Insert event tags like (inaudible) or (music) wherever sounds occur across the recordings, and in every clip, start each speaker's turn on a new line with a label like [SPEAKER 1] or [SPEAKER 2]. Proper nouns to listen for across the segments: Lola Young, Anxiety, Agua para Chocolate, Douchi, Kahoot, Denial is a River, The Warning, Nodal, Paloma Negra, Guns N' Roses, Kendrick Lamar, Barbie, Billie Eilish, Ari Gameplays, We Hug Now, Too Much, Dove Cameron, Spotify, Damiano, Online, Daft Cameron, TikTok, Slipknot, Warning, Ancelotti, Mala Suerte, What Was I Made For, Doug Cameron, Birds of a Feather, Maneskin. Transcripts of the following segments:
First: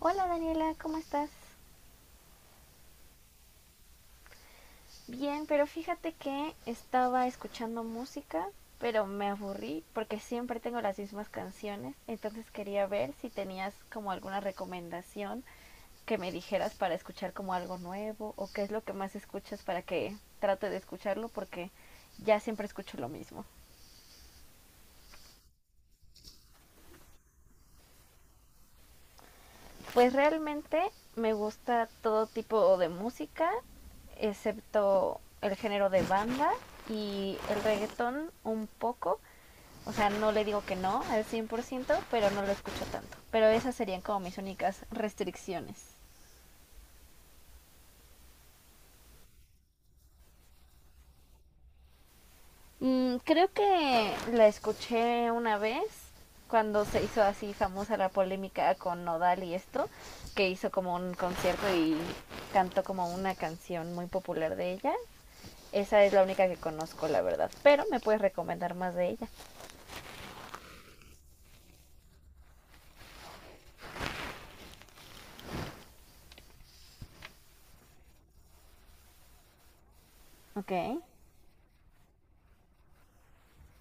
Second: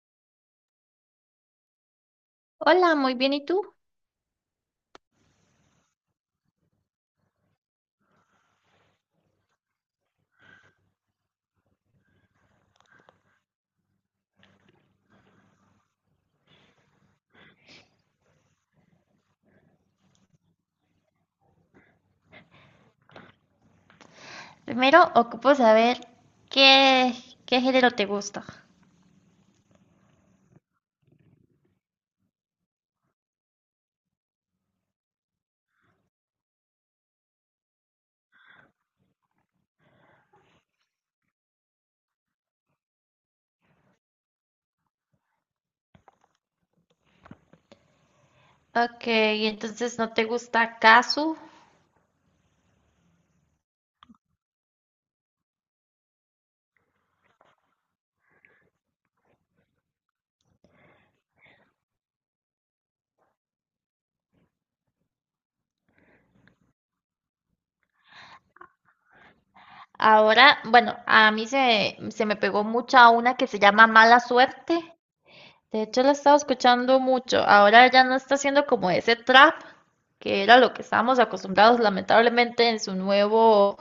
[SPEAKER 1] Hola Daniela, ¿cómo estás?
[SPEAKER 2] Hola, muy bien, ¿y tú?
[SPEAKER 1] Bien, pero fíjate que estaba escuchando música, pero me aburrí porque siempre tengo las mismas canciones, entonces quería ver si tenías como alguna recomendación que me dijeras para escuchar como algo nuevo o qué es lo que más escuchas para que trate de escucharlo porque ya siempre escucho lo mismo.
[SPEAKER 2] Primero ocupo saber qué, qué género te gusta.
[SPEAKER 1] Pues realmente me gusta todo tipo de música, excepto el género de banda y el reggaetón un poco. O sea, no le digo que no al 100%, pero no lo escucho tanto. Pero esas serían como mis únicas restricciones.
[SPEAKER 2] Ok, entonces no te gusta Kazu.
[SPEAKER 1] Mm, creo que la escuché una vez cuando se hizo así famosa la polémica con Nodal y esto, que hizo como un concierto y cantó como una canción muy popular de ella. Esa es la única que conozco, la verdad. Pero me puedes recomendar más de ella.
[SPEAKER 2] Ahora, bueno, a mí se me pegó mucha una que se llama Mala Suerte. De hecho, la he estado escuchando mucho. Ahora ya no está haciendo como ese trap, que era lo que
[SPEAKER 1] Ok,
[SPEAKER 2] estábamos acostumbrados, lamentablemente, en su nuevo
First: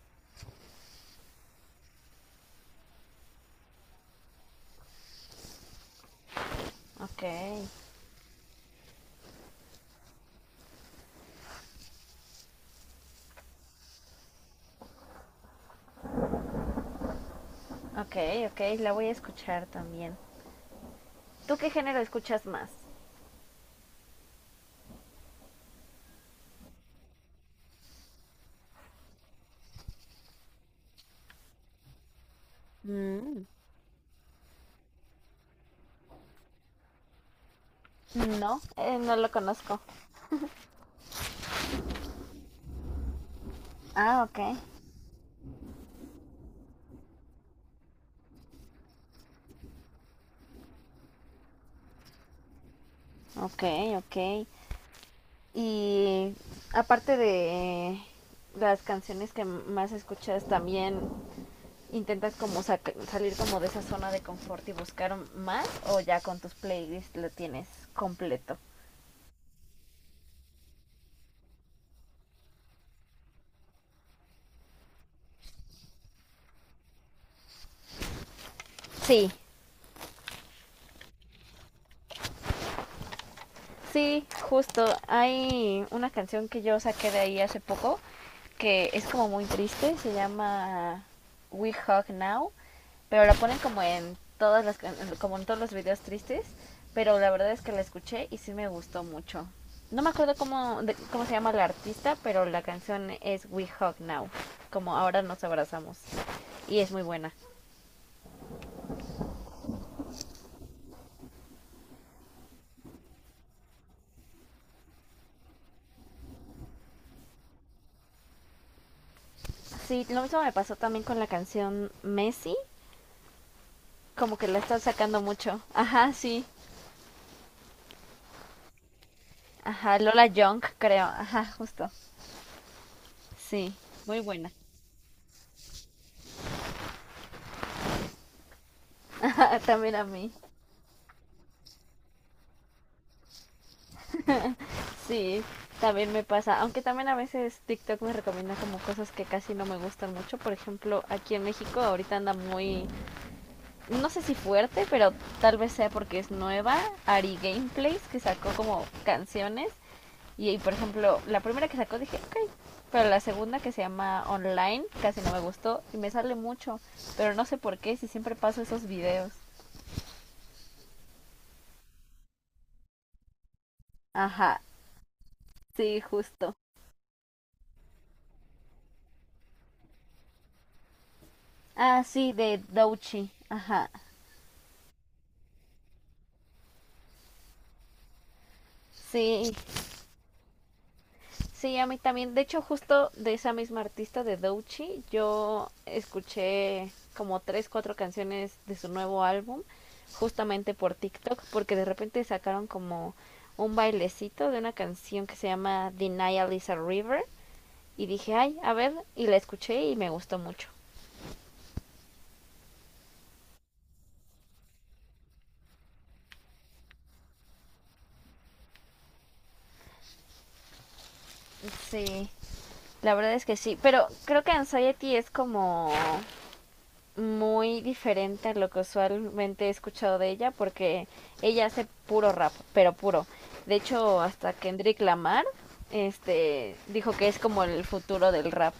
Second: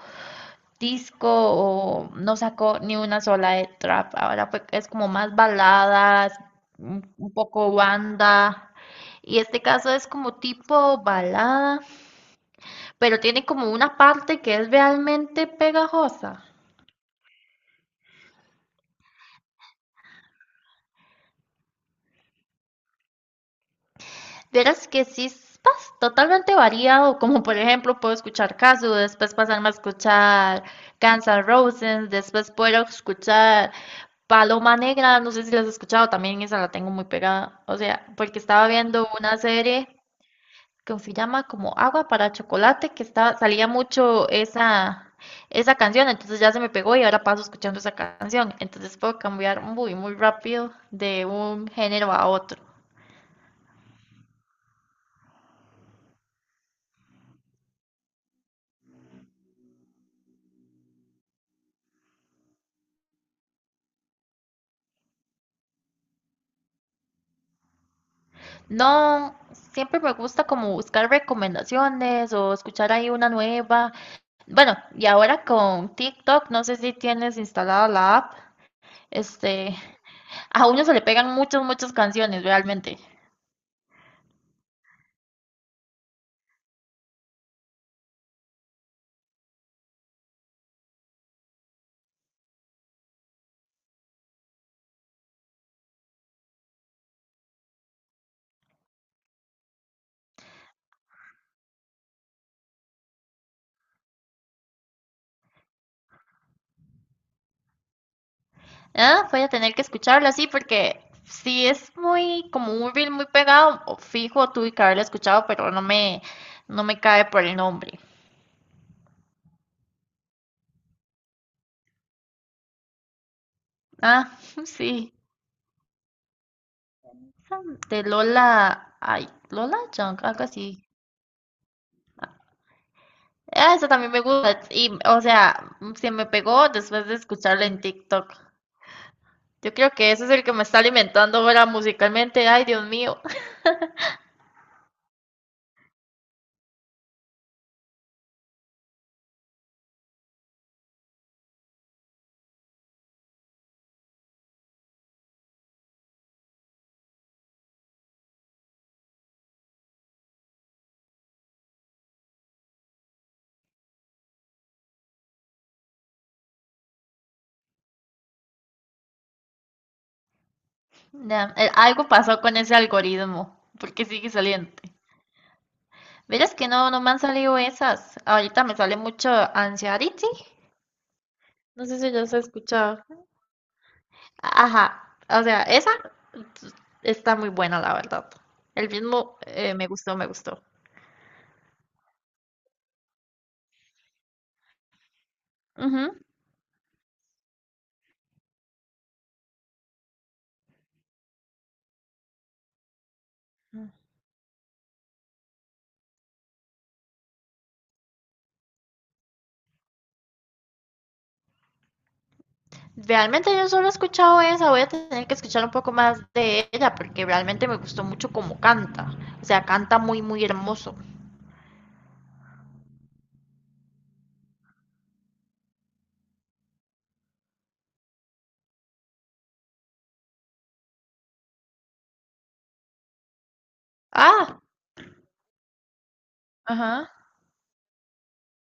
[SPEAKER 2] disco o no sacó ni una sola de trap. Ahora es como más baladas,
[SPEAKER 1] ok,
[SPEAKER 2] un poco banda. Y este caso es como tipo balada, pero tiene como una parte que es realmente pegajosa.
[SPEAKER 1] ok, ok. La voy a escuchar también. ¿Tú qué género escuchas más?
[SPEAKER 2] Verás que sí es totalmente variado, como por ejemplo puedo escuchar Casu, después pasarme a escuchar Guns N' Roses, después puedo
[SPEAKER 1] Mm.
[SPEAKER 2] escuchar Paloma Negra, no sé si las has escuchado, también esa la tengo muy pegada. O sea, porque
[SPEAKER 1] No.
[SPEAKER 2] estaba viendo
[SPEAKER 1] No lo
[SPEAKER 2] una
[SPEAKER 1] conozco.
[SPEAKER 2] serie que se llama como Agua para Chocolate, que estaba, salía
[SPEAKER 1] Ah,
[SPEAKER 2] mucho
[SPEAKER 1] ok.
[SPEAKER 2] esa canción, entonces ya se me pegó y ahora paso escuchando esa canción. Entonces puedo cambiar muy, muy rápido de un género a otro.
[SPEAKER 1] Ok, ok. Y aparte de las canciones que más escuchas, también intentas como salir como de esa zona de confort y buscar más o ya con tus playlists lo tienes completo.
[SPEAKER 2] No, siempre me gusta como buscar recomendaciones o escuchar ahí una nueva. Bueno, y ahora con TikTok, no sé si tienes instalada la app.
[SPEAKER 1] Sí,
[SPEAKER 2] Este, A uno se le pegan muchas, muchas canciones, realmente.
[SPEAKER 1] sí, justo. Hay una canción que yo saqué de ahí hace poco que es como muy triste. Se llama We Hug Now, pero la ponen como en todas las como en todos los videos tristes. Pero la verdad es que la escuché y sí me gustó mucho. No me acuerdo cómo, cómo se llama la artista, pero la canción es We Hug Now, como ahora nos abrazamos. Y es muy buena.
[SPEAKER 2] Ah, voy a tener que escucharla así porque si es muy, como un reel muy pegado, o fijo, tuve que haberla escuchado, pero no me cae por el nombre.
[SPEAKER 1] Sí, lo mismo me pasó también con la canción Messi, como
[SPEAKER 2] Ah,
[SPEAKER 1] que la
[SPEAKER 2] (laughs)
[SPEAKER 1] están
[SPEAKER 2] sí.
[SPEAKER 1] sacando mucho. Ajá, sí.
[SPEAKER 2] De Lola, ay, Lola
[SPEAKER 1] Ajá,
[SPEAKER 2] Young,
[SPEAKER 1] Lola
[SPEAKER 2] algo
[SPEAKER 1] Young,
[SPEAKER 2] así.
[SPEAKER 1] creo. Ajá, justo. Sí.
[SPEAKER 2] Ah, esa
[SPEAKER 1] (laughs)
[SPEAKER 2] también
[SPEAKER 1] Muy
[SPEAKER 2] me
[SPEAKER 1] buena.
[SPEAKER 2] gusta. Y, o sea, se me pegó después de escucharla en TikTok.
[SPEAKER 1] Ajá, (laughs)
[SPEAKER 2] Yo creo
[SPEAKER 1] también a
[SPEAKER 2] que ese es
[SPEAKER 1] mí.
[SPEAKER 2] el que me está alimentando ahora musicalmente. Ay, Dios mío.
[SPEAKER 1] Sí, también me pasa. Aunque también a veces TikTok me recomienda como cosas que casi no me gustan mucho. Por ejemplo, aquí en México ahorita anda muy, no sé si fuerte, pero tal vez sea porque es nueva. Ari Gameplays, que sacó como canciones. Por ejemplo, la primera que sacó dije, ok. Pero la segunda que se llama Online, casi no me gustó y me sale mucho. Pero no sé por qué, si siempre paso esos videos.
[SPEAKER 2] Ya, algo pasó con ese algoritmo, porque sigue
[SPEAKER 1] Ajá,
[SPEAKER 2] saliendo.
[SPEAKER 1] sí, justo.
[SPEAKER 2] Verás que no, no me han salido esas. Ahorita me sale mucho Anxiety. No sé
[SPEAKER 1] Ah,
[SPEAKER 2] si ya
[SPEAKER 1] sí,
[SPEAKER 2] se ha
[SPEAKER 1] de
[SPEAKER 2] escuchado.
[SPEAKER 1] Douchi. Ajá.
[SPEAKER 2] Ajá, o sea, t- está muy buena, la verdad. El ritmo
[SPEAKER 1] Sí,
[SPEAKER 2] me gustó, me gustó.
[SPEAKER 1] sí, a mí también. De hecho, justo de esa misma artista de Douchi, yo
[SPEAKER 2] Ujú.
[SPEAKER 1] escuché como tres, cuatro canciones de su nuevo álbum, justamente por TikTok, porque de repente sacaron como un bailecito de una canción que se llama Denial is a River. Y dije, ay, a ver, y la escuché y me gustó mucho.
[SPEAKER 2] Realmente yo solo he escuchado esa, voy a tener que escuchar un poco más de ella porque realmente me gustó mucho cómo canta. O sea, canta muy, muy hermoso.
[SPEAKER 1] Sí, la verdad es que sí. Pero creo que Anxiety es como muy diferente a lo que usualmente he escuchado de ella, porque ella hace puro rap, pero puro. De hecho, hasta
[SPEAKER 2] Ah,
[SPEAKER 1] Kendrick Lamar, este,
[SPEAKER 2] ajá.
[SPEAKER 1] dijo que es como el futuro del rap,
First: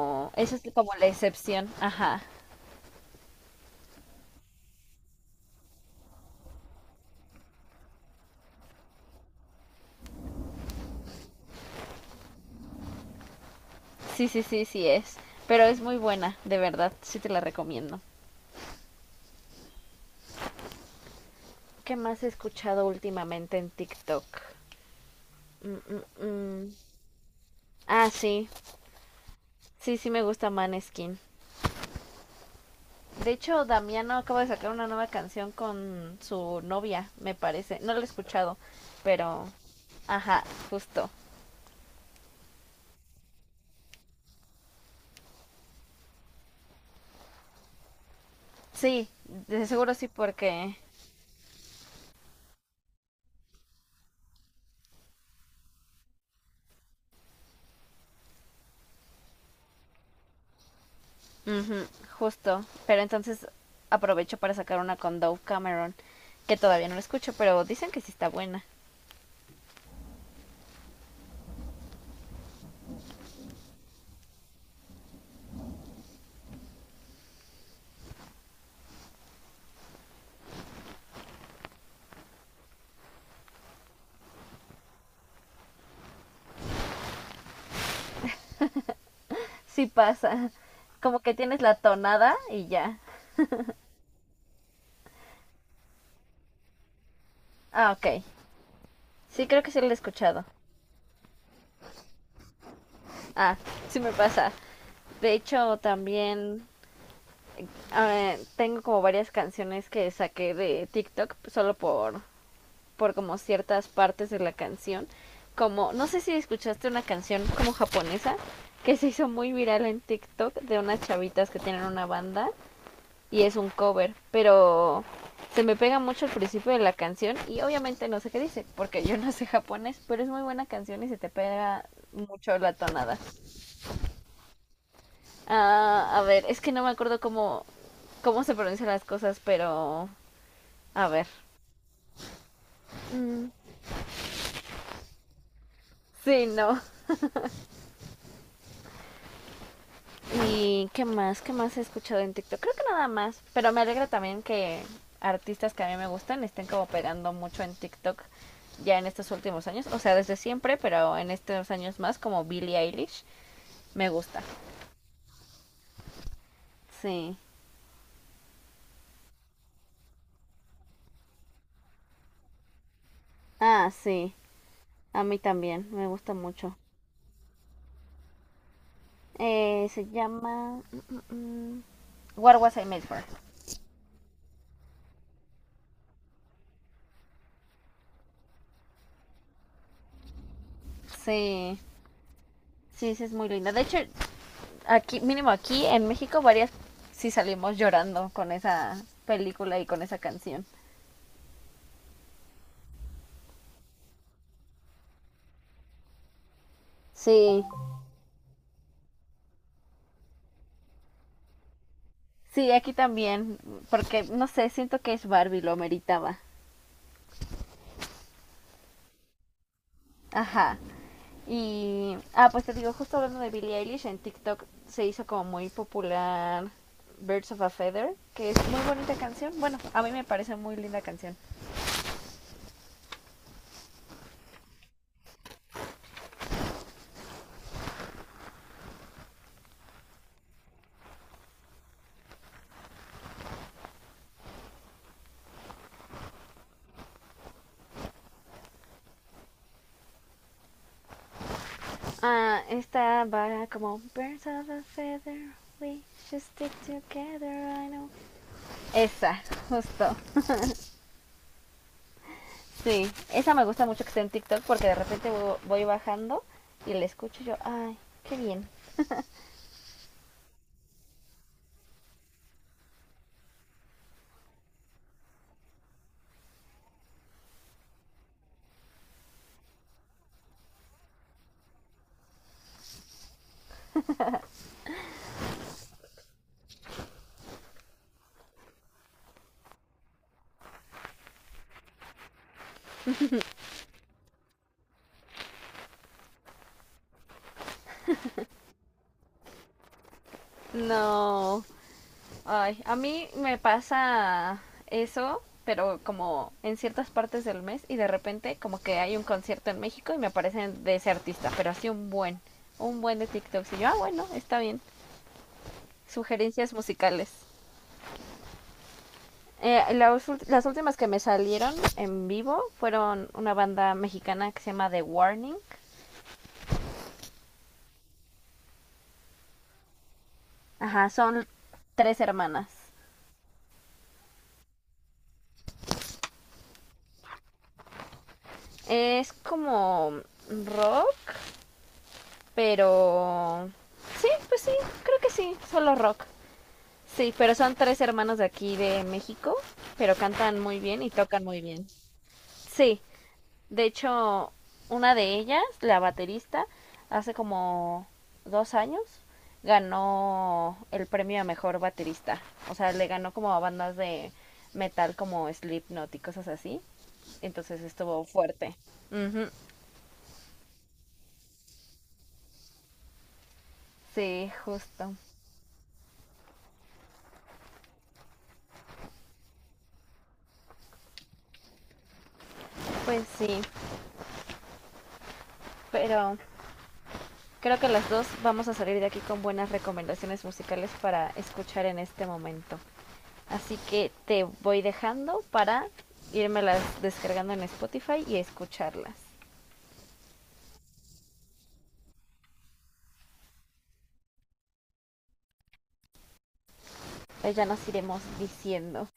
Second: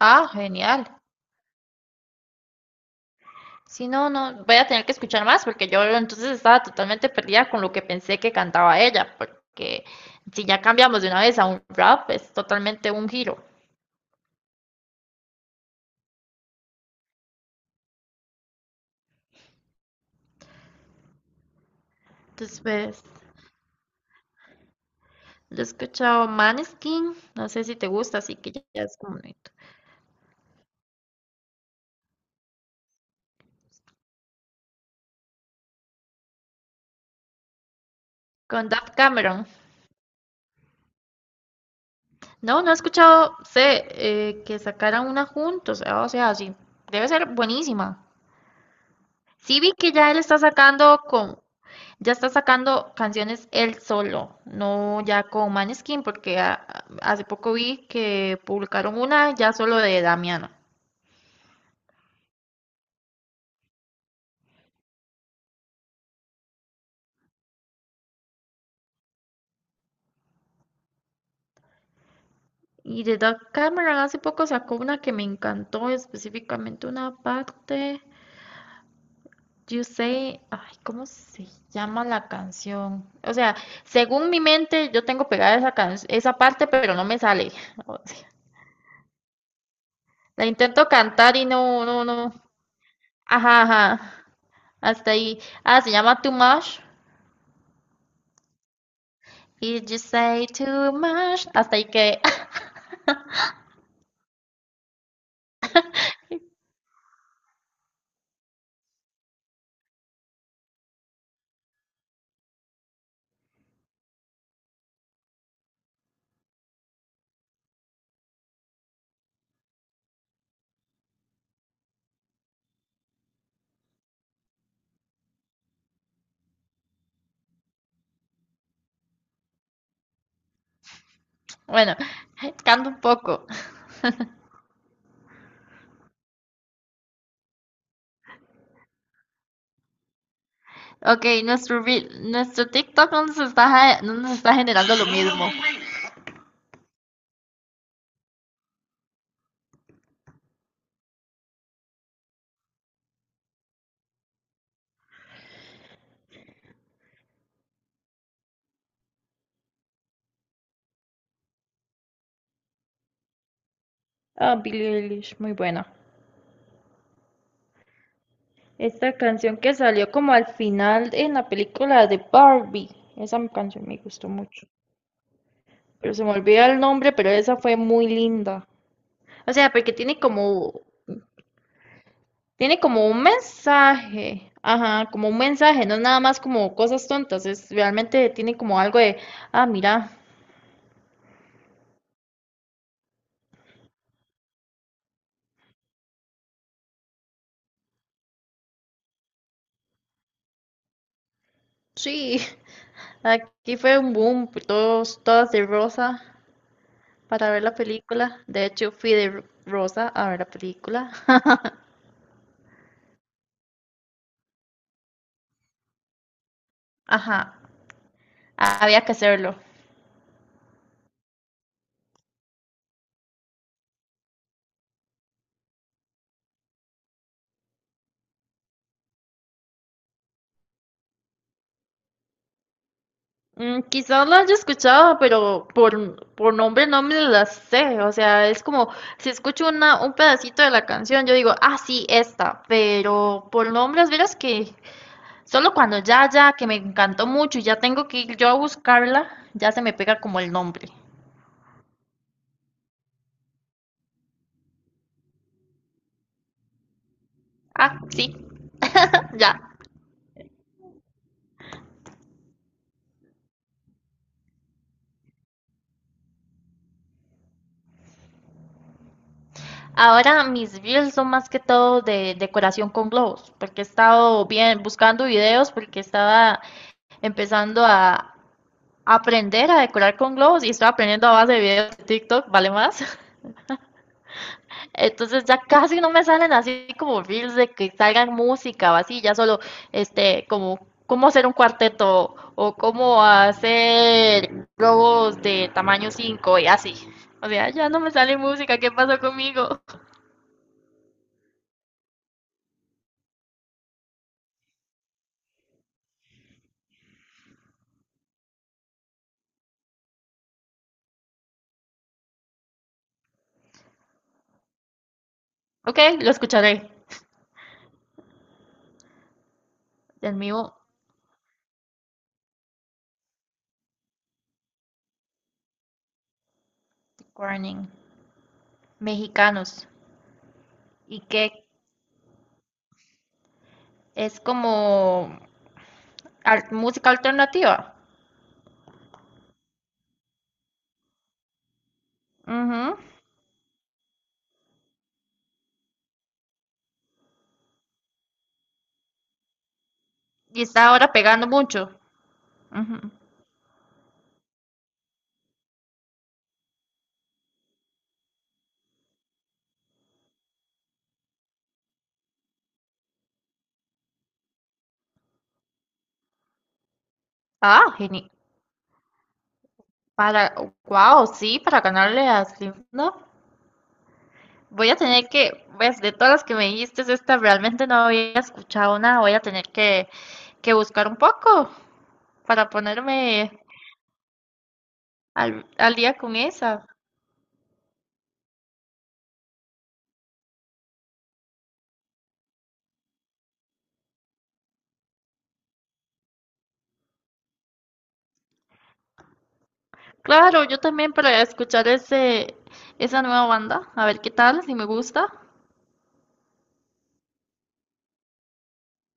[SPEAKER 2] Ah,
[SPEAKER 1] eso es
[SPEAKER 2] genial.
[SPEAKER 1] como la excepción. Ajá.
[SPEAKER 2] Si no, no, voy a tener que escuchar más porque yo entonces estaba totalmente perdida con lo que pensé que cantaba ella, porque si ya cambiamos de una vez a un rap, es totalmente un giro.
[SPEAKER 1] Sí, sí, sí, sí es. Pero es muy buena, de verdad, sí te la recomiendo. ¿Qué más he escuchado
[SPEAKER 2] Después,
[SPEAKER 1] últimamente en TikTok?
[SPEAKER 2] yo he
[SPEAKER 1] Mm, mm,
[SPEAKER 2] escuchado
[SPEAKER 1] mm.
[SPEAKER 2] Maneskin, no sé si te
[SPEAKER 1] Ah,
[SPEAKER 2] gusta, así
[SPEAKER 1] sí.
[SPEAKER 2] que ya es como bonito.
[SPEAKER 1] Sí, sí me gusta Maneskin. De hecho, Damiano acaba de sacar una nueva canción con su novia, me parece. No la he escuchado,
[SPEAKER 2] Con Daft Cameron.
[SPEAKER 1] pero... Ajá, justo.
[SPEAKER 2] No, no he escuchado, sé, que sacaran una juntos, ah, o sea, sí, debe ser buenísima.
[SPEAKER 1] Sí,
[SPEAKER 2] Sí
[SPEAKER 1] de
[SPEAKER 2] vi que
[SPEAKER 1] seguro sí
[SPEAKER 2] ya él está
[SPEAKER 1] porque...
[SPEAKER 2] sacando con, ya está sacando canciones él solo, no ya con Maneskin, porque hace poco vi que publicaron una ya solo de Damiano.
[SPEAKER 1] ujú, justo. Pero entonces aprovecho para sacar una con Dove Cameron, que todavía no la escucho, pero dicen que sí está buena.
[SPEAKER 2] Y de Doug Cameron hace poco sacó una que me encantó, específicamente una parte, You Say, ay, ¿cómo se llama la canción? O sea, según mi mente yo tengo pegada esa parte, pero no me sale. (laughs) O sea,
[SPEAKER 1] Sí
[SPEAKER 2] la
[SPEAKER 1] pasa. (laughs)
[SPEAKER 2] intento
[SPEAKER 1] Como que
[SPEAKER 2] cantar y
[SPEAKER 1] tienes la
[SPEAKER 2] no, no, no.
[SPEAKER 1] tonada y ya.
[SPEAKER 2] Ajá, ajá. Hasta ahí. Ah, se llama Too Much.
[SPEAKER 1] Ah, ok. Sí, creo que sí lo
[SPEAKER 2] If
[SPEAKER 1] he
[SPEAKER 2] you
[SPEAKER 1] escuchado.
[SPEAKER 2] say too much. Hasta ahí que. (laughs)
[SPEAKER 1] Ah, sí me pasa. De hecho, también tengo como varias canciones que saqué de TikTok solo por como ciertas partes de la canción. Como, no sé si escuchaste una canción como japonesa que se hizo muy viral en TikTok de unas chavitas que tienen una banda y es un cover, pero se me pega mucho el principio de la canción y obviamente no sé qué dice, porque yo no sé japonés, pero es muy buena canción y se te pega
[SPEAKER 2] Bueno,
[SPEAKER 1] mucho la
[SPEAKER 2] canto un
[SPEAKER 1] tonada.
[SPEAKER 2] poco.
[SPEAKER 1] Ah, a ver, es que no me acuerdo cómo, cómo se pronuncian las cosas, pero a
[SPEAKER 2] Ok,
[SPEAKER 1] ver.
[SPEAKER 2] nuestro TikTok no nos
[SPEAKER 1] Mm,
[SPEAKER 2] está, no nos está generando lo mismo.
[SPEAKER 1] sí, no. ¿Y qué más? ¿Qué más he escuchado en TikTok? Creo que nada más. Pero me alegra también que artistas que a mí me gustan estén como pegando mucho en TikTok ya en estos últimos años. O sea, desde siempre, pero en estos años más, como Billie Eilish, me gusta.
[SPEAKER 2] Ah, Billie Eilish, muy buena.
[SPEAKER 1] Sí.
[SPEAKER 2] Esta canción que salió como al final en la película de Barbie. Esa canción
[SPEAKER 1] Ah,
[SPEAKER 2] me gustó
[SPEAKER 1] sí.
[SPEAKER 2] mucho.
[SPEAKER 1] A mí también. Me
[SPEAKER 2] Pero se me
[SPEAKER 1] gusta
[SPEAKER 2] olvida
[SPEAKER 1] mucho.
[SPEAKER 2] el nombre, pero esa fue muy linda. O sea, porque
[SPEAKER 1] Se
[SPEAKER 2] tiene como
[SPEAKER 1] llama... mm, mm, mm, What Was
[SPEAKER 2] Tiene
[SPEAKER 1] I Made
[SPEAKER 2] como
[SPEAKER 1] For.
[SPEAKER 2] un mensaje, ajá, como un mensaje, no es nada más como cosas tontas, es realmente tiene como algo de, ah, mira,
[SPEAKER 1] Sí. Sí, sí, es muy linda. De hecho, aquí, mínimo aquí en México, varias sí salimos llorando con esa película y con esa canción.
[SPEAKER 2] sí, (laughs) aquí fue un boom, todos, todas de rosa para ver
[SPEAKER 1] Sí,
[SPEAKER 2] la película. De hecho, fui de rosa a ver la película. (laughs)
[SPEAKER 1] sí, aquí también, porque no sé, siento que es Barbie, lo meritaba.
[SPEAKER 2] Ajá, había que hacerlo.
[SPEAKER 1] Ajá. Y, ah, pues te digo, justo hablando de Billie Eilish, en TikTok se hizo como muy popular Birds of a Feather, que es muy bonita canción. Bueno, a mí me parece muy linda canción.
[SPEAKER 2] Mm, quizás la haya escuchado, pero por nombre no me la sé. O sea, es como si escucho una, un pedacito de la canción, yo digo, ah, sí, esta. Pero por nombres, verás que solo cuando ya, que me encantó mucho y ya tengo que ir yo a buscarla, ya se me pega como el nombre.
[SPEAKER 1] Ah, esta va como Birds of a Feather, we should stick together, I
[SPEAKER 2] Ah,
[SPEAKER 1] know.
[SPEAKER 2] sí, (laughs)
[SPEAKER 1] Esa,
[SPEAKER 2] ya.
[SPEAKER 1] justo. Sí, esa me gusta mucho que esté en TikTok porque de repente voy bajando y la escucho y yo, ay, qué bien.
[SPEAKER 2] Ahora mis reels son más que todo de decoración con globos, porque he estado bien buscando videos, porque estaba empezando a, aprender a decorar con globos y estoy aprendiendo a base de videos de TikTok, ¿vale más? (laughs) Entonces ya casi no me salen así como reels de que salgan música o así, ya solo este como cómo hacer un cuarteto o cómo hacer globos de tamaño 5 y así. O sea, ya no me sale música, ¿qué pasó conmigo? (laughs)
[SPEAKER 1] No, ay, a mí me pasa eso, pero como en ciertas partes del mes y de repente como que hay un concierto en México y me aparecen de ese artista, pero así un buen de TikTok. Y yo, ah, bueno, está bien.
[SPEAKER 2] Ok, lo
[SPEAKER 1] Sugerencias
[SPEAKER 2] escucharé.
[SPEAKER 1] musicales.
[SPEAKER 2] Del mío,
[SPEAKER 1] Las últimas que me salieron en vivo fueron una banda mexicana que se llama The Warning.
[SPEAKER 2] Warning, mexicanos.
[SPEAKER 1] Ajá,
[SPEAKER 2] ¿Y
[SPEAKER 1] son
[SPEAKER 2] qué?
[SPEAKER 1] tres hermanas.
[SPEAKER 2] Es como música alternativa.
[SPEAKER 1] Es como rock,
[SPEAKER 2] Ujú.
[SPEAKER 1] pero... Sí, pues sí, creo que sí, solo rock. Sí, pero son tres hermanos de aquí de México, pero cantan
[SPEAKER 2] Y
[SPEAKER 1] muy
[SPEAKER 2] está
[SPEAKER 1] bien y
[SPEAKER 2] ahora
[SPEAKER 1] tocan
[SPEAKER 2] pegando
[SPEAKER 1] muy bien.
[SPEAKER 2] mucho.
[SPEAKER 1] Sí,
[SPEAKER 2] Ujú.
[SPEAKER 1] de hecho, una de ellas, la baterista, hace como 2 años ganó el premio a mejor baterista. O sea, le ganó como a bandas de metal como Slipknot y cosas así. Entonces
[SPEAKER 2] Ah,
[SPEAKER 1] estuvo
[SPEAKER 2] genial.
[SPEAKER 1] fuerte. Ujú.
[SPEAKER 2] Para, wow, sí, para ganarle a Slim, no.
[SPEAKER 1] Sí,
[SPEAKER 2] Voy a
[SPEAKER 1] justo.
[SPEAKER 2] tener que, pues, de todas las que me dijiste, esta realmente no había escuchado nada. Voy a tener que buscar un poco para
[SPEAKER 1] Pues
[SPEAKER 2] ponerme
[SPEAKER 1] sí,
[SPEAKER 2] al día
[SPEAKER 1] pero
[SPEAKER 2] con esa.
[SPEAKER 1] creo que las dos vamos a salir de aquí con buenas recomendaciones musicales para escuchar en este momento. Así que te voy dejando para irmelas descargando en Spotify y escucharlas.
[SPEAKER 2] Claro, yo también para escuchar esa nueva banda. A ver qué tal, si me gusta.
[SPEAKER 1] Pues ya nos iremos diciendo.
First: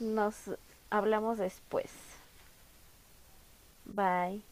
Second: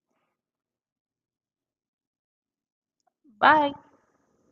[SPEAKER 1] Nos hablamos después.
[SPEAKER 2] Bye.
[SPEAKER 1] Bye.